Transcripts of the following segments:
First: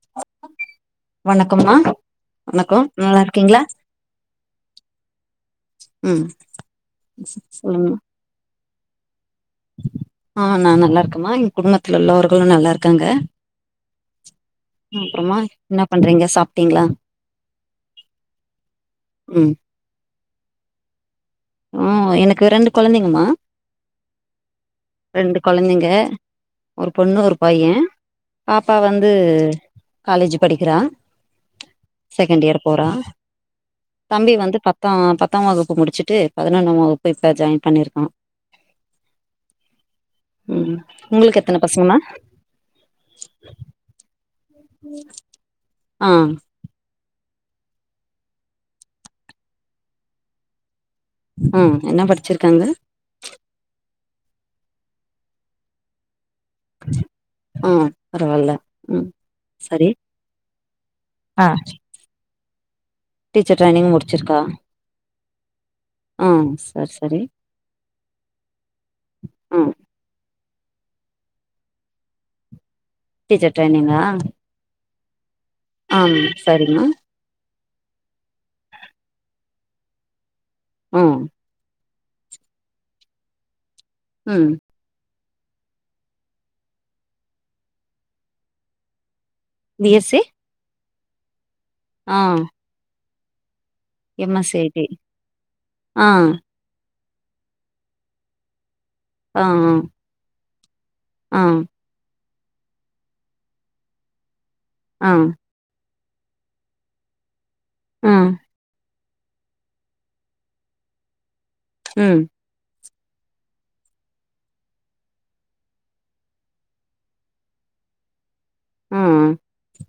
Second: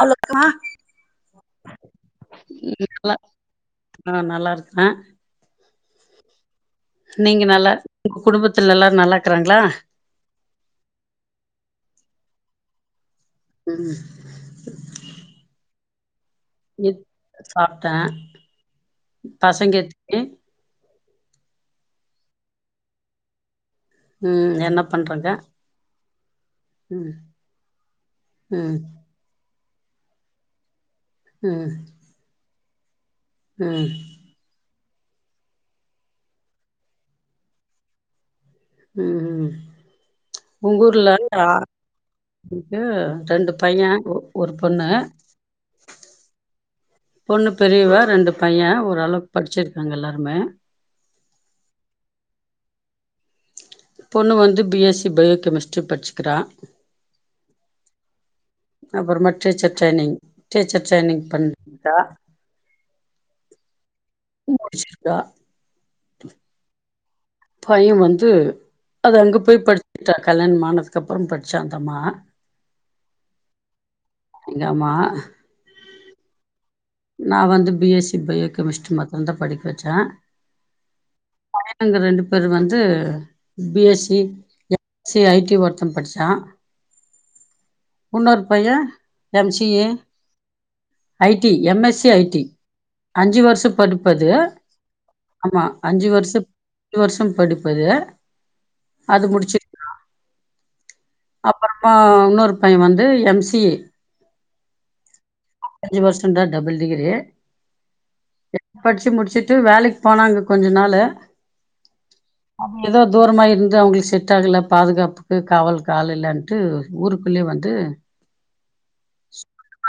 அவளோக்கா வணக்கம்மா வணக்கோ நல்லா நல்லார்க்கீங்களா ஆ நல்லா இருக்கே ம் நீங்க நல்லா உங்க குடும்பத்துல எல்லா நல்லாக் ஆஹ் நா நல்லார்க்கமா எங்க குடும்பத்துல உள்ளவர்களு நல்லார்க்காங்க ம் பண்றீங்கா சாப் சாப்ட ம் பசங்க [unintelligible] ம் எனக்கு ரெண்டு கொழந்திங்கமா ம் என்ன பண்றாங்க ரெண்டு கொழந்திங்க ஒரு ம் பொண்ணு ஒரு பையன் ம் பாப்பா வந்து காலேஜ் படிக்குறா ம் போறா ம் ம் தம்பி வந்து பத்தா பத்தாம் வகுப்பு முடிச்சுட்டு பதினொன்னாம் வகுப்பு இப்ப ஜாயின் பண்ணிருக்கா ம் ம் உங்கூருல உங்களுக்கு ஆ எத்தன பசங்கம்மா ரெண்டு பையன் ஒரு பொண்ணு ஆ பொண்ணு பெரியவா ரெண்டு பையன் ஓரளவுக்கு படிச்சிருக்காங்க எல்லாருமே ம் என்ன படிச்சிருக்காங்க பொண்ணு வந்து பி எஸ் சி பயோகெமிஸ்ட்ரி பட்ச்சிக்குறா ம் பரவால்ல அப்பறமா டீச்சர் சரி ட்ரைனிங் டீச்சர் ட்ரைனிங் ஆ பண்க்கா டீச்சர் ட்ரைனிங் முடிச்சிருக்கா முடிச்சிருக்கா ம் செரி செரி பையன் வந்து அது அங்க போய் ம் படிச்ட்டா கல்யாணமானது அதுக்கப்பறம் படிச்சாந்தம்மா டீச்சர் ட்ரைனிங்கா ஆம் சரிமா நா வந்து B S C biochemistry மத்து தா படிக்க வெச்சே ம் அந்த ரெண்டு பேர் வந்து பி எஸ் ம் சி ஐ டி ஒருத்தன் படிச்சா உன்னொரு பைய்ய M C A B S C I T M S C ஆ ஐடி அஞ்சு வர்ஷொ படிப்பது M S C I T ஆமா அஞ்சு ஆ வர்ஷ ஞ்ஜு வருஷோ படிப்பது ஆ ஆ ஆ அப்பறமா ஒன்னொரு பையன் வந்து எம் சி ஏ ஆ அஞ்சு வருஷந் தா டபுள் டிகிரி படிச்சு முடிச்சுட்டு வேலைக்கு போனாங்க கொஞ்ச நாளு ம் எதோ தூரமா இருந்து அவுங்களுக்கு செட் ஆகல பாதுகாப்புக்கு காவல்க்கு ஆள்லில்லன்ட்டு ஊருக்குள்ளேயே வந்து ம்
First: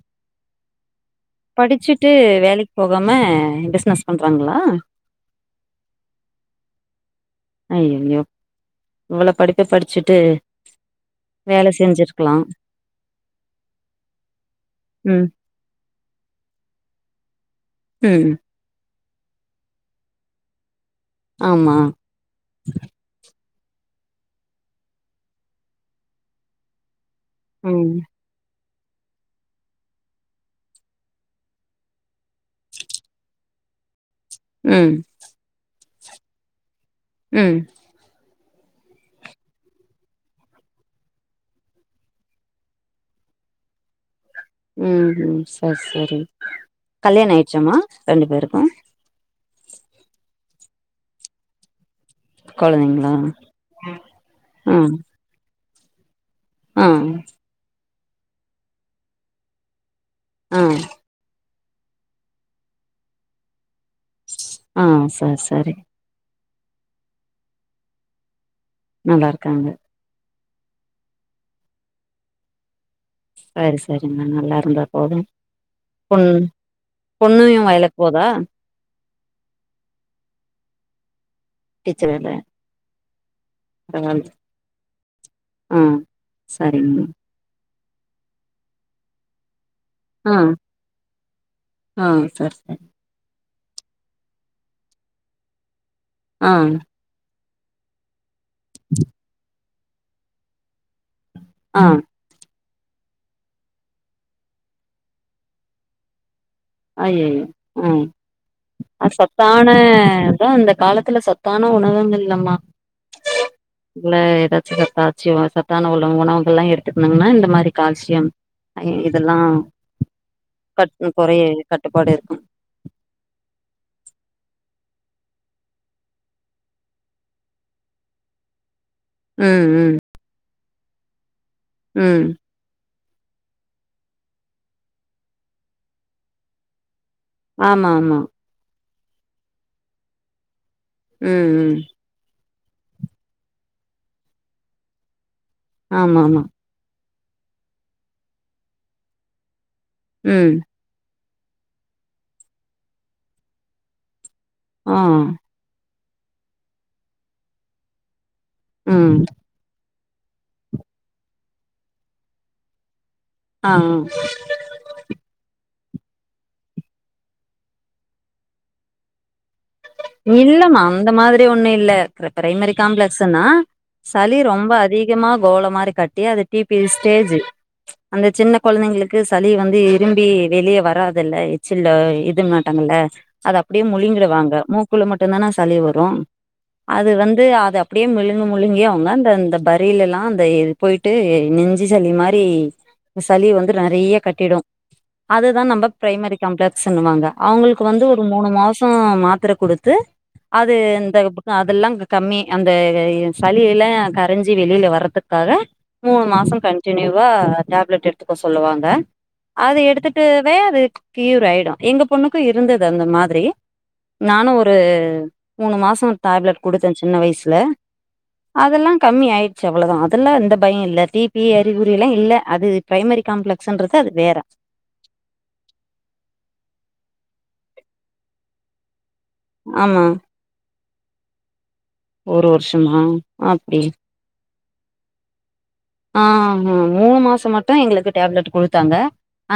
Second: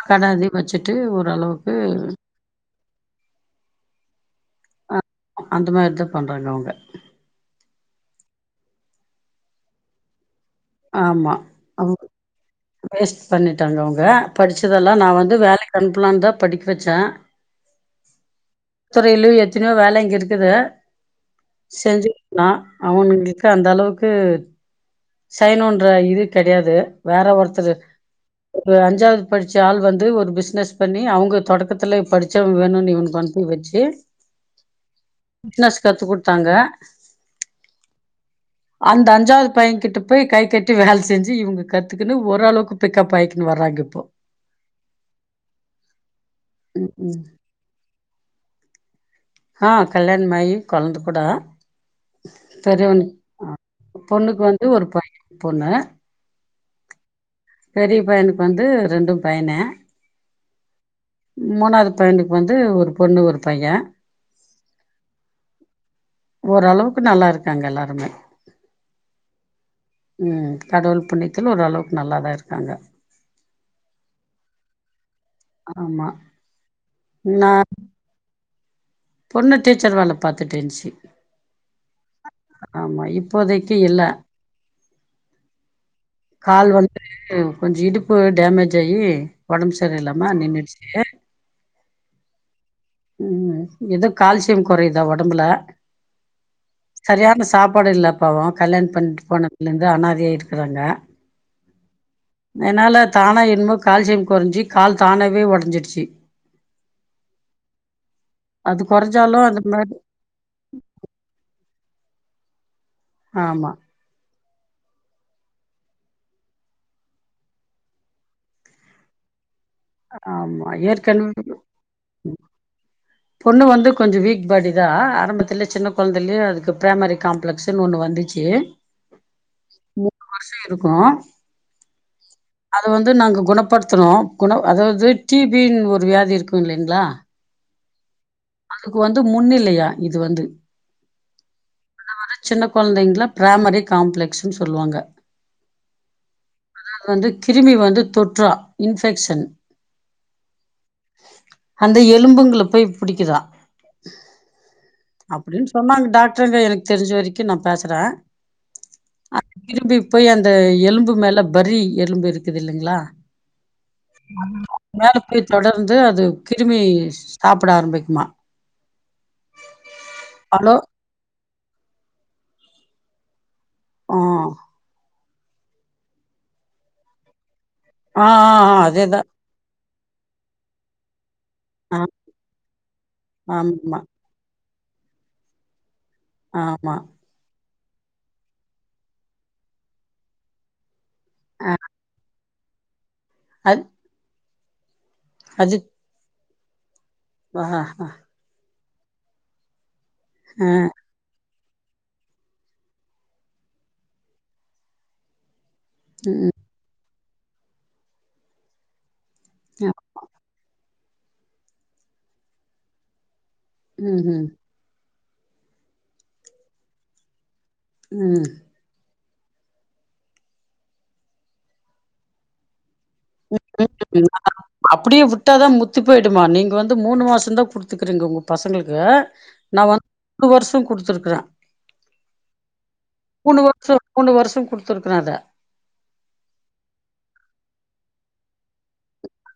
கட அதே வச்சு படிச்சுட்டு வேலைக் போகாம பிஸ்னஸ் ஆ அந்த மாரிதா பண்றாங்க அவுங்க அய்யயோ இவ்ளோ படிப்ப படிச்சுட்டு ஆமா வேல அவங்க செஞ்சுருக்லா வேஸ்ட் பண்ணிட்டாங்க அவுங்க படிச்சதெல்லா நா ம் வந்து வேலைக் அனுப்பலான் தா படிக்க வெச்சே ம் துறையிலயூ எத்தினியோ வேலைங்க இருக்குது ஆமா செஞ்சுருக்லா அவுங்களுக் க அந்தளவுக்கு செய்யணூன்ற இது தெரியாது வேற ஒருத்தரு ம் வ அஞ்சாவ்து படிச்ச ஆள் வந்து ஒரு பிஸ்னஸ் பண்ணி அவுங்க தொடக்கத்துலே படிச்சவ வேணூனு இவனுக்கு அனுப்பி வ வச்சி ம் கத்து குத்தாங்க ம் அந்த அஞ்சாவ்து பையன் கிட் ட போய் கை கட்டி வேல செஞ்சு இவங்க கத்துக்குனு ஒரளவுக்கு பிக்கப் ஆய்க்கினு வர்றாங்க இப்போ ம் ம் செர் செரி ம், ம். கல்யாண ஆயிச்சாமா ரெண்டு பேருக்கூ ஆ கல்யாணமாயி கொழந்த கூட கொழந்தைங்களா பெரியவனுக்குக் ஆ பொண்ணுக்கு வந்து ஆ ஒரு பைய பொண்ணு ஆ பெரிய பையனுக்கு வந்து ரெண்டூ பையனே அ மூணாவ்து பையனுக்கு வந்து ஒரு பொண்ணு ஒரு பைய ஆ சர் சரி ஓரளவுக்கு நல்லாருக்காங்க எல்லாருமே நல்லாருக்காங்க ம் கடவுள் புண்ணியத்தில ஒரளவுக்கு நல்லாதா இருக்காங்க சரி சரிங்க நல்லாருந்தா போது ஆமா. பொண் நா பொண்ணையூ வயலுக் போதா பொண்ணு டீச்சர் வேல பாத்துட்டு இந்ச்சி டீச்ச வேல ப்போதைக்கு இல்ல பரவால்ல ஆ கால் வந்து சரிங்க கொஞ்சு இடுப்பு டேமேஜ் ஆயி ஒடம்பு சரியில்லாம ஆ நின்னுடுச்சி ஆ சர் சரி ம் எதோ கால்சியம் கொறையுதா ஒடம்புல ஆ சரியான சாப்பாடு இல்ல பாவோ கல்யாணம் பண்ணிட்டு போனதுலேந்து அனாதையா இருக்கிறாங்க ஆ நெனால தானா என்மோ கால்சியம் கொறஞ்சி கால் தானாவே ஒடஞ்சிருச்சி அய்யயோ அது அ கொறஞ்சாலு அந்த சத்தான மாரி தோ இந்த காலத்துல சத்தா ன உணவுமில்லமா ஆமா ல த சத்தாச்சிய வ சத்தான உள்ள உணவுகள்ல்லா எடுத்துக்லன்னா இந்த மாரி கால்சியம் அ இதல்லா ஆமா ஏற்கனவ் கட்டுப்பாடு இருக்கு பொண்ணு வந்து கொஞ்சோ வீக் ப பாடிதா ஆரம்பத்துலே சின்ன கொழந்தைலே அதுக்கு பிரைமரி காம்ப்ளெக்ஸ்ன்னு ஒன்னு வந்துச்சு ம் ம் ருக்கூ ம் அது வந்து நாங்க குணப்படுத்துனோ குண அதாவ்து டீ பி ன் ஒரு வியாதி இருக்கூ இல்லைங்ளா ஆமா ஆமா அதுக்கு வந்து முன்னிலையா இது வந்து ம் ம் அது சின்ன குழந்தைங்கல பிராமரி காம்ப்ளெக்ஸ்ன்னு சொல்லுவாங்க ஆமாமா வந்து கிருமி வந்து தொற்றா இன்ஃபெக்க்ஷன் ம் அந்த எலும்புங்கள போய் பிடிக்குதா ஆ அப்டின்னு சொன்னாங்க டாக்டர்ங்க எனக்கு தெரிஞ்ச வரைக்கு நா பேசுறேன் ம் அது கிருமி போய் அந்த எலும்பு மேல பர்ரி எலும்பு இருக்குது இல்லைங்களா ஆ மேல போயி தொடர் வந்து அது கிருமி சாப்புட ஆரம்பிக்குமா ஹலோ இல்லம்மா அந்த மாதிரி ஒண்ணும் இல்ல பிரைமரி காம்ப்ளெக்ஸ்ன்னா ஆ சளி ரொம்ப அதிகமா கோல மாரி கட்டி அது டிபி ஸ்டேஜ் ஆ அந்த ஆ, சின்ன ஆ, குழந்தைங்களுக்கு அதேதான் சளி வந்து இரும்பி வெளியே வராதுல்ல சில்ல ஆ இது மாட்டாங்கல்ல அது அப்படியே ஆமா, முழிங்கடுவாங்க மூக்குள்ள மட்டும்தானா சளிவ ரு ஆமா. அது வந்து அதப் டியே முழுங்கு முழுங்கியே அவங்க அந்த அந்த பரியில எல்லா அந்த இது போய்ட்டு அ நெஞ்சு சளி மாரி சளி வந்து அது நிறைய கட்டிடும் அதுதான் அது நம்ம பிரைமரி காம்ப்ளக்ஸ்ன்னுவாங்க ஆஹா. அவங்களுக்கு வந்து ஒரு மூணு மாசம் மாத்திரை குடுத் து அ. அது இந்த அதெல்லாம் கம்மி அந்த சளி எல்லா கரைஞ்சி வெளியில வர்றதுக்காக மூணு மாசம் கன்டினியூவா டேப்லெட் எடுத்துக்க சொல்லுவாங்க அது எடுத்துட்டுவே அது கியூர் ஆயிடும் எங்க பொண்ணுக்கும் இருந்தது அந்த மாதிரி ம் ம் து மூணு மாசம் டேப்லெட் கொடுத்த சின்ன வயசுல ம். அதெல்லா கம்மி ஆயி ச்சி அவ்ளதா அதெல்லா இந்த பயம் இல்ல டிபி அறிகுறில்லா இல்ல அது பிரைமரி காம்ப்ளெக்ஸ்ன்றது அது வேற [unintelligible] அப்படியே வுட்டாதா முத்தி போயிடுமா நீங்க வந்து மூணு மாசதா குடுத்துக்கறீங்க உங்க பசங்களுக்கு நா ஆமா வந்து மூணு வருஷ கொடுத்துருக்குற ஒரு வருஷமா மூணு அப்டி வருஷம் மூணு வருஷம் கொடுத்துருக்கற அத ஆ மூணு மாசம் மட்டு எங்களுக்கு டேப்லெட் கொடுத் தாங்க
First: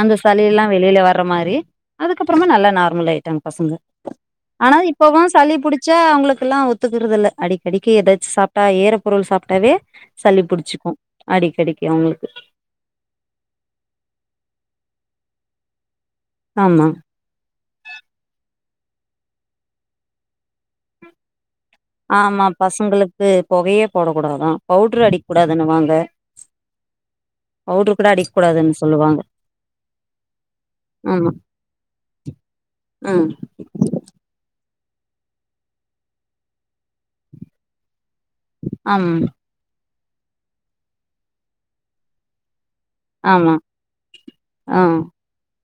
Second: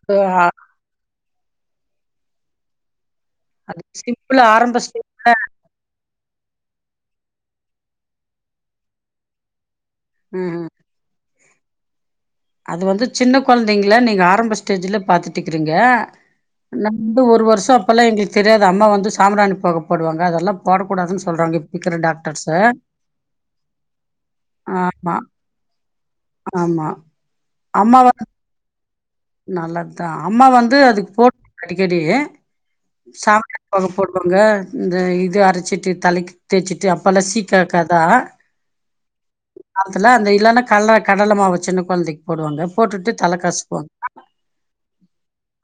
அந்த அ சளி எல்லா வெளியில வர்ற மாரி அதுக்கப்பறமா நல்லா நார்மல் ஆயிட் டாங்க பசங்க அது சிம்பிளா ஆரம்ப ஆனா இப்பவும் ஸ்டேஜ்ல சளி புடிச்சா அவங்களுக் கெல்லா ஒத்துக்குறதில்ல அடிக்கடிக்கு ஏதாச்சும் சாப்பிட்டா ஈற பொருள் சாப்ட்டாவே சளி ம்ஹ்ம். புடிச்சுக்கும் அடிக்கடிக்கு அவங்களுக்கு அது வந்து சின்ன குழந்தைங்கள நீங்க ஆரம்ப ஸ்டேஜ்ல பாத்துட்டுக்கிறீங்க ஆமா நா வந்து ஒரு வருஷம் அப்பெல்லாம் எங்களுக்கு தெரியா து அம்மா வந்து சாம்பிராணி பொக போடுவாங்க அதெல்லா போடக்கூடாதுனு சொல்றாங்க இருக்கிற ஆமா டாக்டர்ஸு. பசங்களுக்கு பொகையே போட கூடாதா பவுடரு ஆமா. அடிக்க கூடாதுன்னு வாங்க ஆமா பவுடரு கூட அடிக்கூடாதுன்னு ஸ் நல்லத்தான் அம்மா வந்து அதுக்கு ஆமா போட் அடிக்கடி ம் சம்பிராணி பொக போடுவாங்க இந்த இது அரைச்சிட்டு தலைக்கு தேய்ச்சிட்டு அப்போல்லாம் சீக்காகாதான் அம் காலத்துல அந்த இல்லன்னா கல்ல கடல மாவு சின்ன கொழந்தைக்கு போடுவாங்க போட்டுட்டு தலை ஆமா கசக்குவாங் ஆ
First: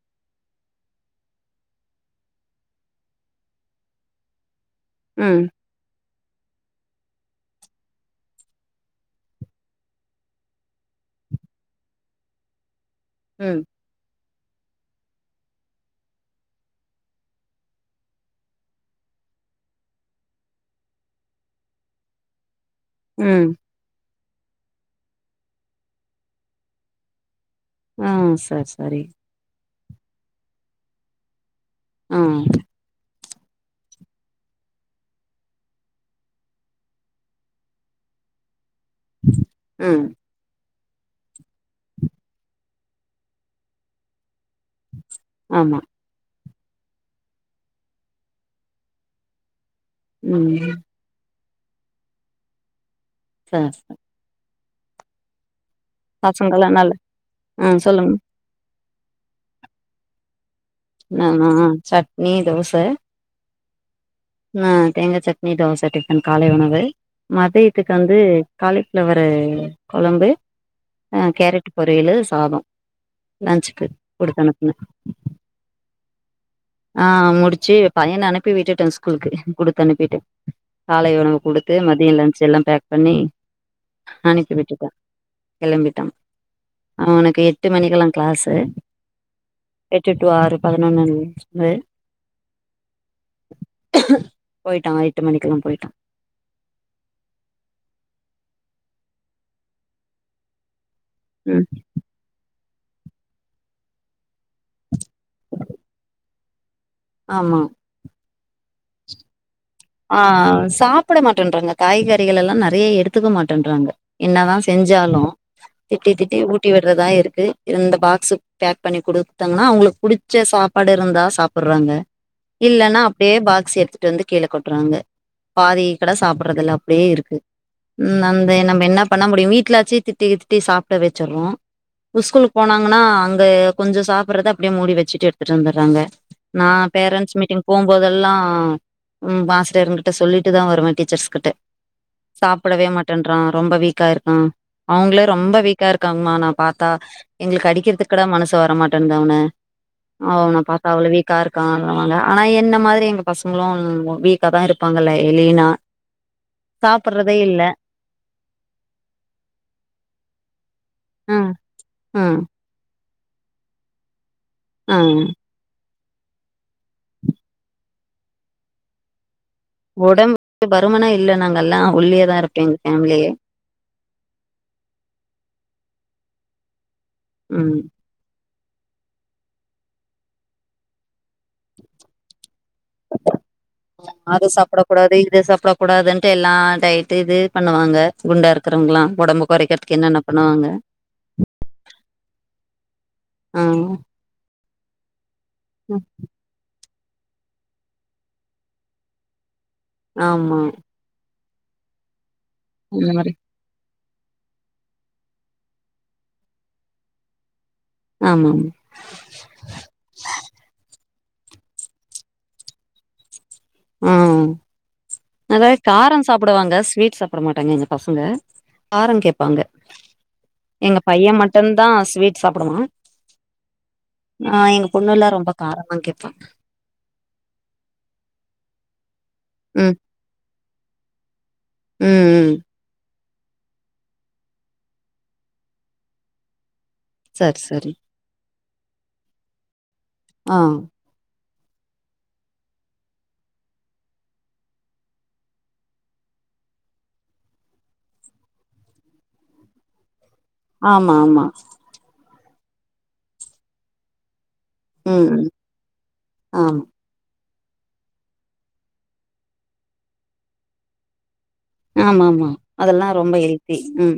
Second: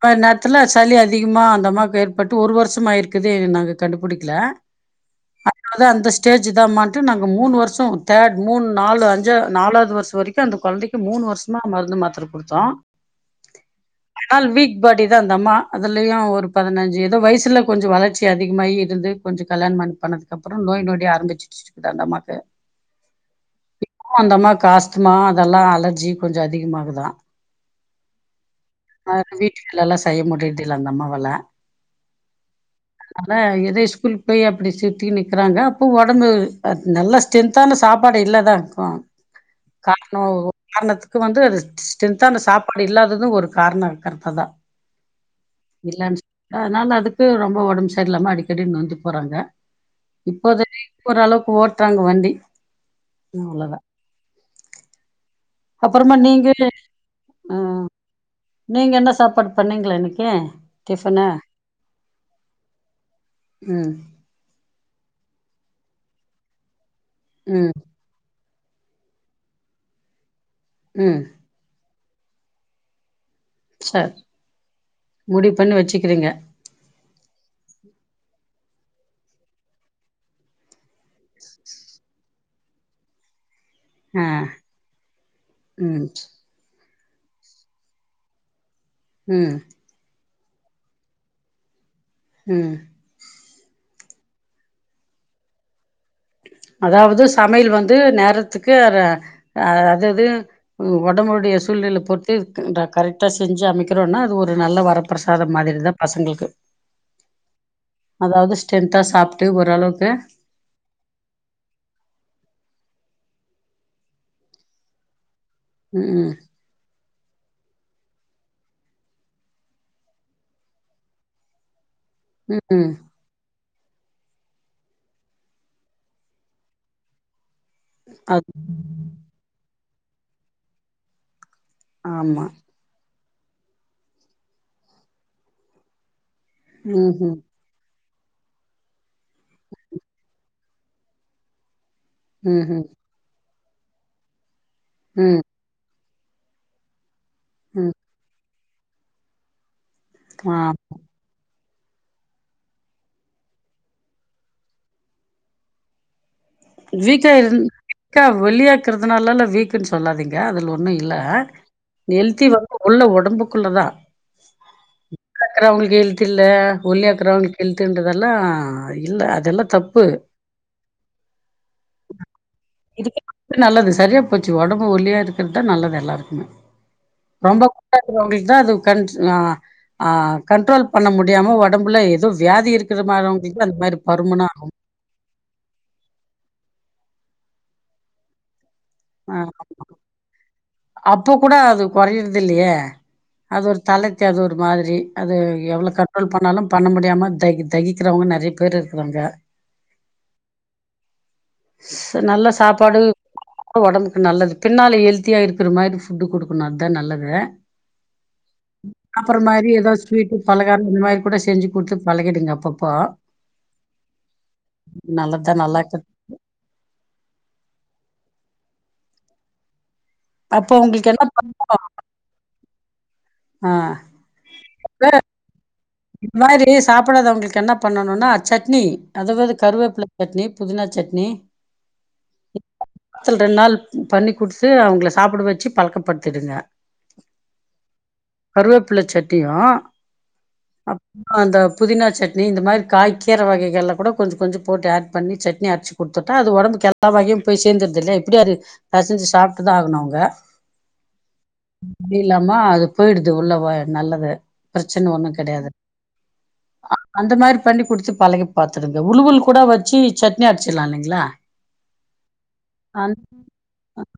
மாரி நேரத்துல சளி அதிகமா அந்தம்மாக்கு ஏற்பட்டு ஒரு வருஷமாயிருக்குது நாங்க கண்டுபுடிக்கல ம் அத்நால அந்தஸ் டேஜ் தாம்மான்னுட்டு நாங்க மூணு வருஷம் தேர்ட் மூண் நாலு அஞ்சா நாலாவது வருஷம் வரைக்கும் அந்த கொழந்தைக்கு மூணு வருஷமா மருந்து மாத்திரை குடுத்தோ ம் ஆனால் வீக் பாடி தா அந்தம்மா அதுலயும் ஒரு பதினஞ்சு ஏதோ வயசுல கொஞ்சம் வளர்ச்சி அதிகமாயி இருந்து கொஞ்சு கல்யாண் பண் பண்ணதுக்குப்புறோ நோய் நொடி ஆரம்பிச்ருச்சி இர்க்தா அந்தம்மாக்கு ம் அந்தமாக்கு ஆஸ்துமா அதெல்லா அலர்ஜி கொஞ்சு அதிகமாகுதா ஆ சர் ச அ வீட்டு வேல எல்லா செய்ய முடிர்தில்ல அந்தம்மாவாள அ அதல்ல எது ஸ்கூலுக் போய் அப்டி சுத்தி நிக்குறாங்க அப்போ ஒடம்பு அ நல்லா ஸ்டெர்தான சாப் பாடு இல்லாதா இர்க்கோ ம் கார்ணோ கார்ணத்துக்கு வந்து அது ஸ்டென்தான சாப்பாடு இல்லாதது ஒரு கார்ணோ இர்க்கற்து தா ஆமா இல்லன் [inaudible] அத்னால அதுக்கு ரொம் போ ஒடம் செர்லாம அடிக்கடி நொந்து போறாங்க இப்போ ம் [inaudible] ஓரளவ்க் கு ஓட்றாங்க வண்டி ம் சர் அவ்ளதா அப்பறமா நீங்க பசங்கல்லா நல்ல அ ம் சொல்லுங்க நீங்க என்ன சாப்பாடு பண்ணீங்கள இன்னைக்கி நானா சட்னி தோச ம் நா தேங்கா சட்னி தோச டிஃபன் காலை உணவு ம் மதியத்துக் வந்து காலிஃப்ளவர்ரு கொழம்பு ம் அ கேரட்டு பொரியலு சாதோ லன்ச்சுக்கு சர் கொடுத்தனுப்புன முடிவு பண்ணி வச்சுக்கிறீங்க அ முடிச்சு பையன அனுப்பி விட்டுட்டே ஸ்கூலுக்கு குடுத்தனுப்பிட்டே காலை உணவு குடுத்து மதிய லன்ச் எல்லா பேக் பண்ணி ஆ அனுப்பி விட்டுட்ட ம் கெளம்பிட்டா அவனுக்கு எட்டு மணிக்கெல்லா க்ளாஸு ம் டூ ஆறு [unintelligible] ம் போய்ட்டா எட்டு மணிக்கெல்லா போய்ட்டா அதாவது சமைய்ல் வந்து நேரத்துக்கு ர அ அதது ஒடம்புடைய ம் சூழ்நில பொற்த்து [unintelligible] கரெக்டா செஞ்சு அமைக்கிறோனா அது ஒரு நல்ல வரப்பிரசாதம் மாதிரிதா பசங்ளுக்கு ஆம்மா அதாவது ஸ்டென்தா சாப் அ சாப் புட மாட்டன்றாங்க காய்கறிகள் எல்லா நெறைய எடுத்துக்க மாட்டன்றாங்க என்னதா செஞ்சாலு ம் திட்டி திட்டி ஊட்டி விட்றதா இருக் கு இந்த பாக்ஸ்சு பேக் பண்ணி குடுத்தங்னா அவுங்குளுக் புடிச்ச சாப்பாடு இருந்தா சாப்புற்றாங்க ம் ம் இல்லன்னா அப்டியே பாக்ஸ் எடட்த்துட் வந்து கீழ கொட் றாங்க பாதி கூட சாப்பிடுறதுல்ல அப்டியே இருக்கு ம் நம்ப அது என் நம்ப என்னா பண்ண முடியு வீட்லாச்சி திட்டி திட்டி சாப்ட வெச்சர்ரோ ப்போ ஆமா ஸ்கூலுக் போனாங்கன்னா அங்க கொஞ்சோ சாப்பிடுறத அப்டியே மூடி வெச்சுட்டு எட்த்துட் வந்தற்றாங்க நா ம்ஹூ பேரன்ஸ் மீட்டிங் போம்போதெல்லா ம் [unintelligible] கிட்ட சொல்லிட்டு தா வருவே டீச்சர்ஸ் கிட்ட ம்ஹூ சாப்பிடவே மாட்டேன்றா ரொம்ப வீக்கா இருக்கா அவுங்ளே ம் ரொம்ப வீக்கா இருக்காங்க்மா நா பாத்தா எங்ளுக் ம் அடிக்கிற்துக்கூட மனசு வர மாட்டுன்ந்து அவுன ஆ அவுன பார்த்தா அவ்ள வீக்காருக் கா றாங்க ஆனா என்ன மாதிரி எங்க பசங்ளோ [unintelligible] வீக்கா தா இருப்பாங்கல்லே அ லீனா சாப்புற்றதே இல்ல கா ஒல்லியாக்குறதுனாலா வீக்குன் சொல்லாதீங்க அதுல் ஒன்னு இல்ல ம் ம் ஹெல்த்தி வந்து உள்ள ஒடம்புக்குள்ளதா ம் [unintelligible] வுங்களுக் ஹெல் தில்ல ஒல்லியா இருக்கிறவங்ளுக் ஹெல்த்துன்றதெல்லா அ இல்ல அதெல்லா தப்பு ஒடம்புக்கு பருமனா இல்ல நாங்கல்லா ஒல்லியாதா இருக்கெங் ஃபேம்லியே அ சேரியா போச்சு ஒடம்பு ஒலியா இருக்கற் தா நல்லது எல்லாருக்குமே ரொம்ப ம் [unintelligible] தா அது கண்ட் ஆ ஆ கண்ட்ரோல் பண்ண முடியாம ஒடம்புல எதோ வியாதி இருக்கிற [unintelligible] அது மாரி பருமனா ஆகும் டெல்லா டைட்டு இது பண்ணுவாங்க குண்டா இருக் ஆ உடம்பு கொறைக்கிறதுக்கு என்ன என்னா பண்ணுவாங் அப்போ கூட அது கொறையறது இல்லையே ஆ அது ஒரு தல தேட் ஒரு மாதிரி அது எவ்ளோ கண்ட்ரோல் பண்ணாலு பண்ண மு யாமக் தகி தகிக்கிறவங்க நறைய பேர் இருக்குறாங்க ஆமா ஸ் நல்லா சாப்பாடு அந்த மாரி ஒடம்புக் ம் நல்லது பின்னால ஹெல்த்தியா இருக்குற மாரி ஃபுட்டு குடுக்குணு அத் தா நல்லது ஆமா ஆமா சாப்புற மாரி ஏதாது ஸ்வீட்டு பலகாரோ இந்த மாரி கூட செஞ்சு குட்த்து பழகிடுங்க அப்பப்போ ம் நல்லதுதான் அதா நல்லாருக்கு. காரோ சாப்புடுவாங்க ஸ்வீட் சாப்புட மாட்டாங்க எங்க பசங்க காரோ கேப்பாங்க அப்போ எங்க உங்களுக்கு என்ன பைய மட்டும் தா பண்ணணும் ஸ்வீட் சாப்புடுவா ஆ. ஆ எங்க பொண்ணு எல்லா ரொம்ப காரோ இது மாதிரி சாப்புடாதவங்களுக்கு என்ன பண்ணணுன்னா சட்னி அதுவது ம் கருவேப்பில சட்னி புதினா சட்னி ம் ம் த்துல் ரெண்ட் நாள் பண்ணி குடுத்து அவங்கள சாப்புட வச்சு பழக்கப்படுத்திடுங்க சர் சரி கருவேப்புல சட்டியு ஆ அந்த புதினா சட்னி இந்த மாரி காய் கீர வகைகள்ள கூட கொஞ்ச கொஞ்ச போட்டு ஆட் பண்ணி சட்னி அரைச்சு குட்த்துட் டா அது ஒடம்புக்கு எல்லா வகையும் போய் சேர்ந்துட்து இல்லையா இப்டியாரு பெசஞ்சு சாப்ட்டுதா ஆகணு அவங்க ஆமா ஆமா இல்லாமா அது போயிடுது உள்ள ஓ நல்லது பிரச்சன ஒன்னு கெடையாது ஆம் இந்த மாரி பண்ணி குடுத்து பழகி பாத்துடுங்க உளுவுல் கூட வச்சி சட்னி அரச்சிட்லா இல்லீங்களா ஆமா ஆமா அதெல்லா ரொம்ப ஹெல்தி ம்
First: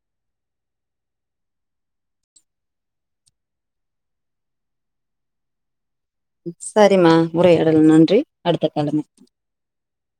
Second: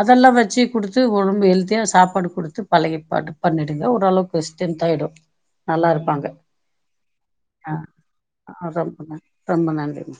அதெல்லா வச்சி குடுத்து உடம்பு ஹெல்த்தியா சாப்பாடு குடுத்து பழகிப்பாட்டு பண்ணிடுங்க ஓரளவுக்கு ஸ்டென்த் ஆயிடூ நல்லா இருப்பாங்க சரிம்மா ஆ உரையாடல் நன்றி அடுத்த ஆ காலம் ரொம்ப நன் ரொம்ப நன்றி மா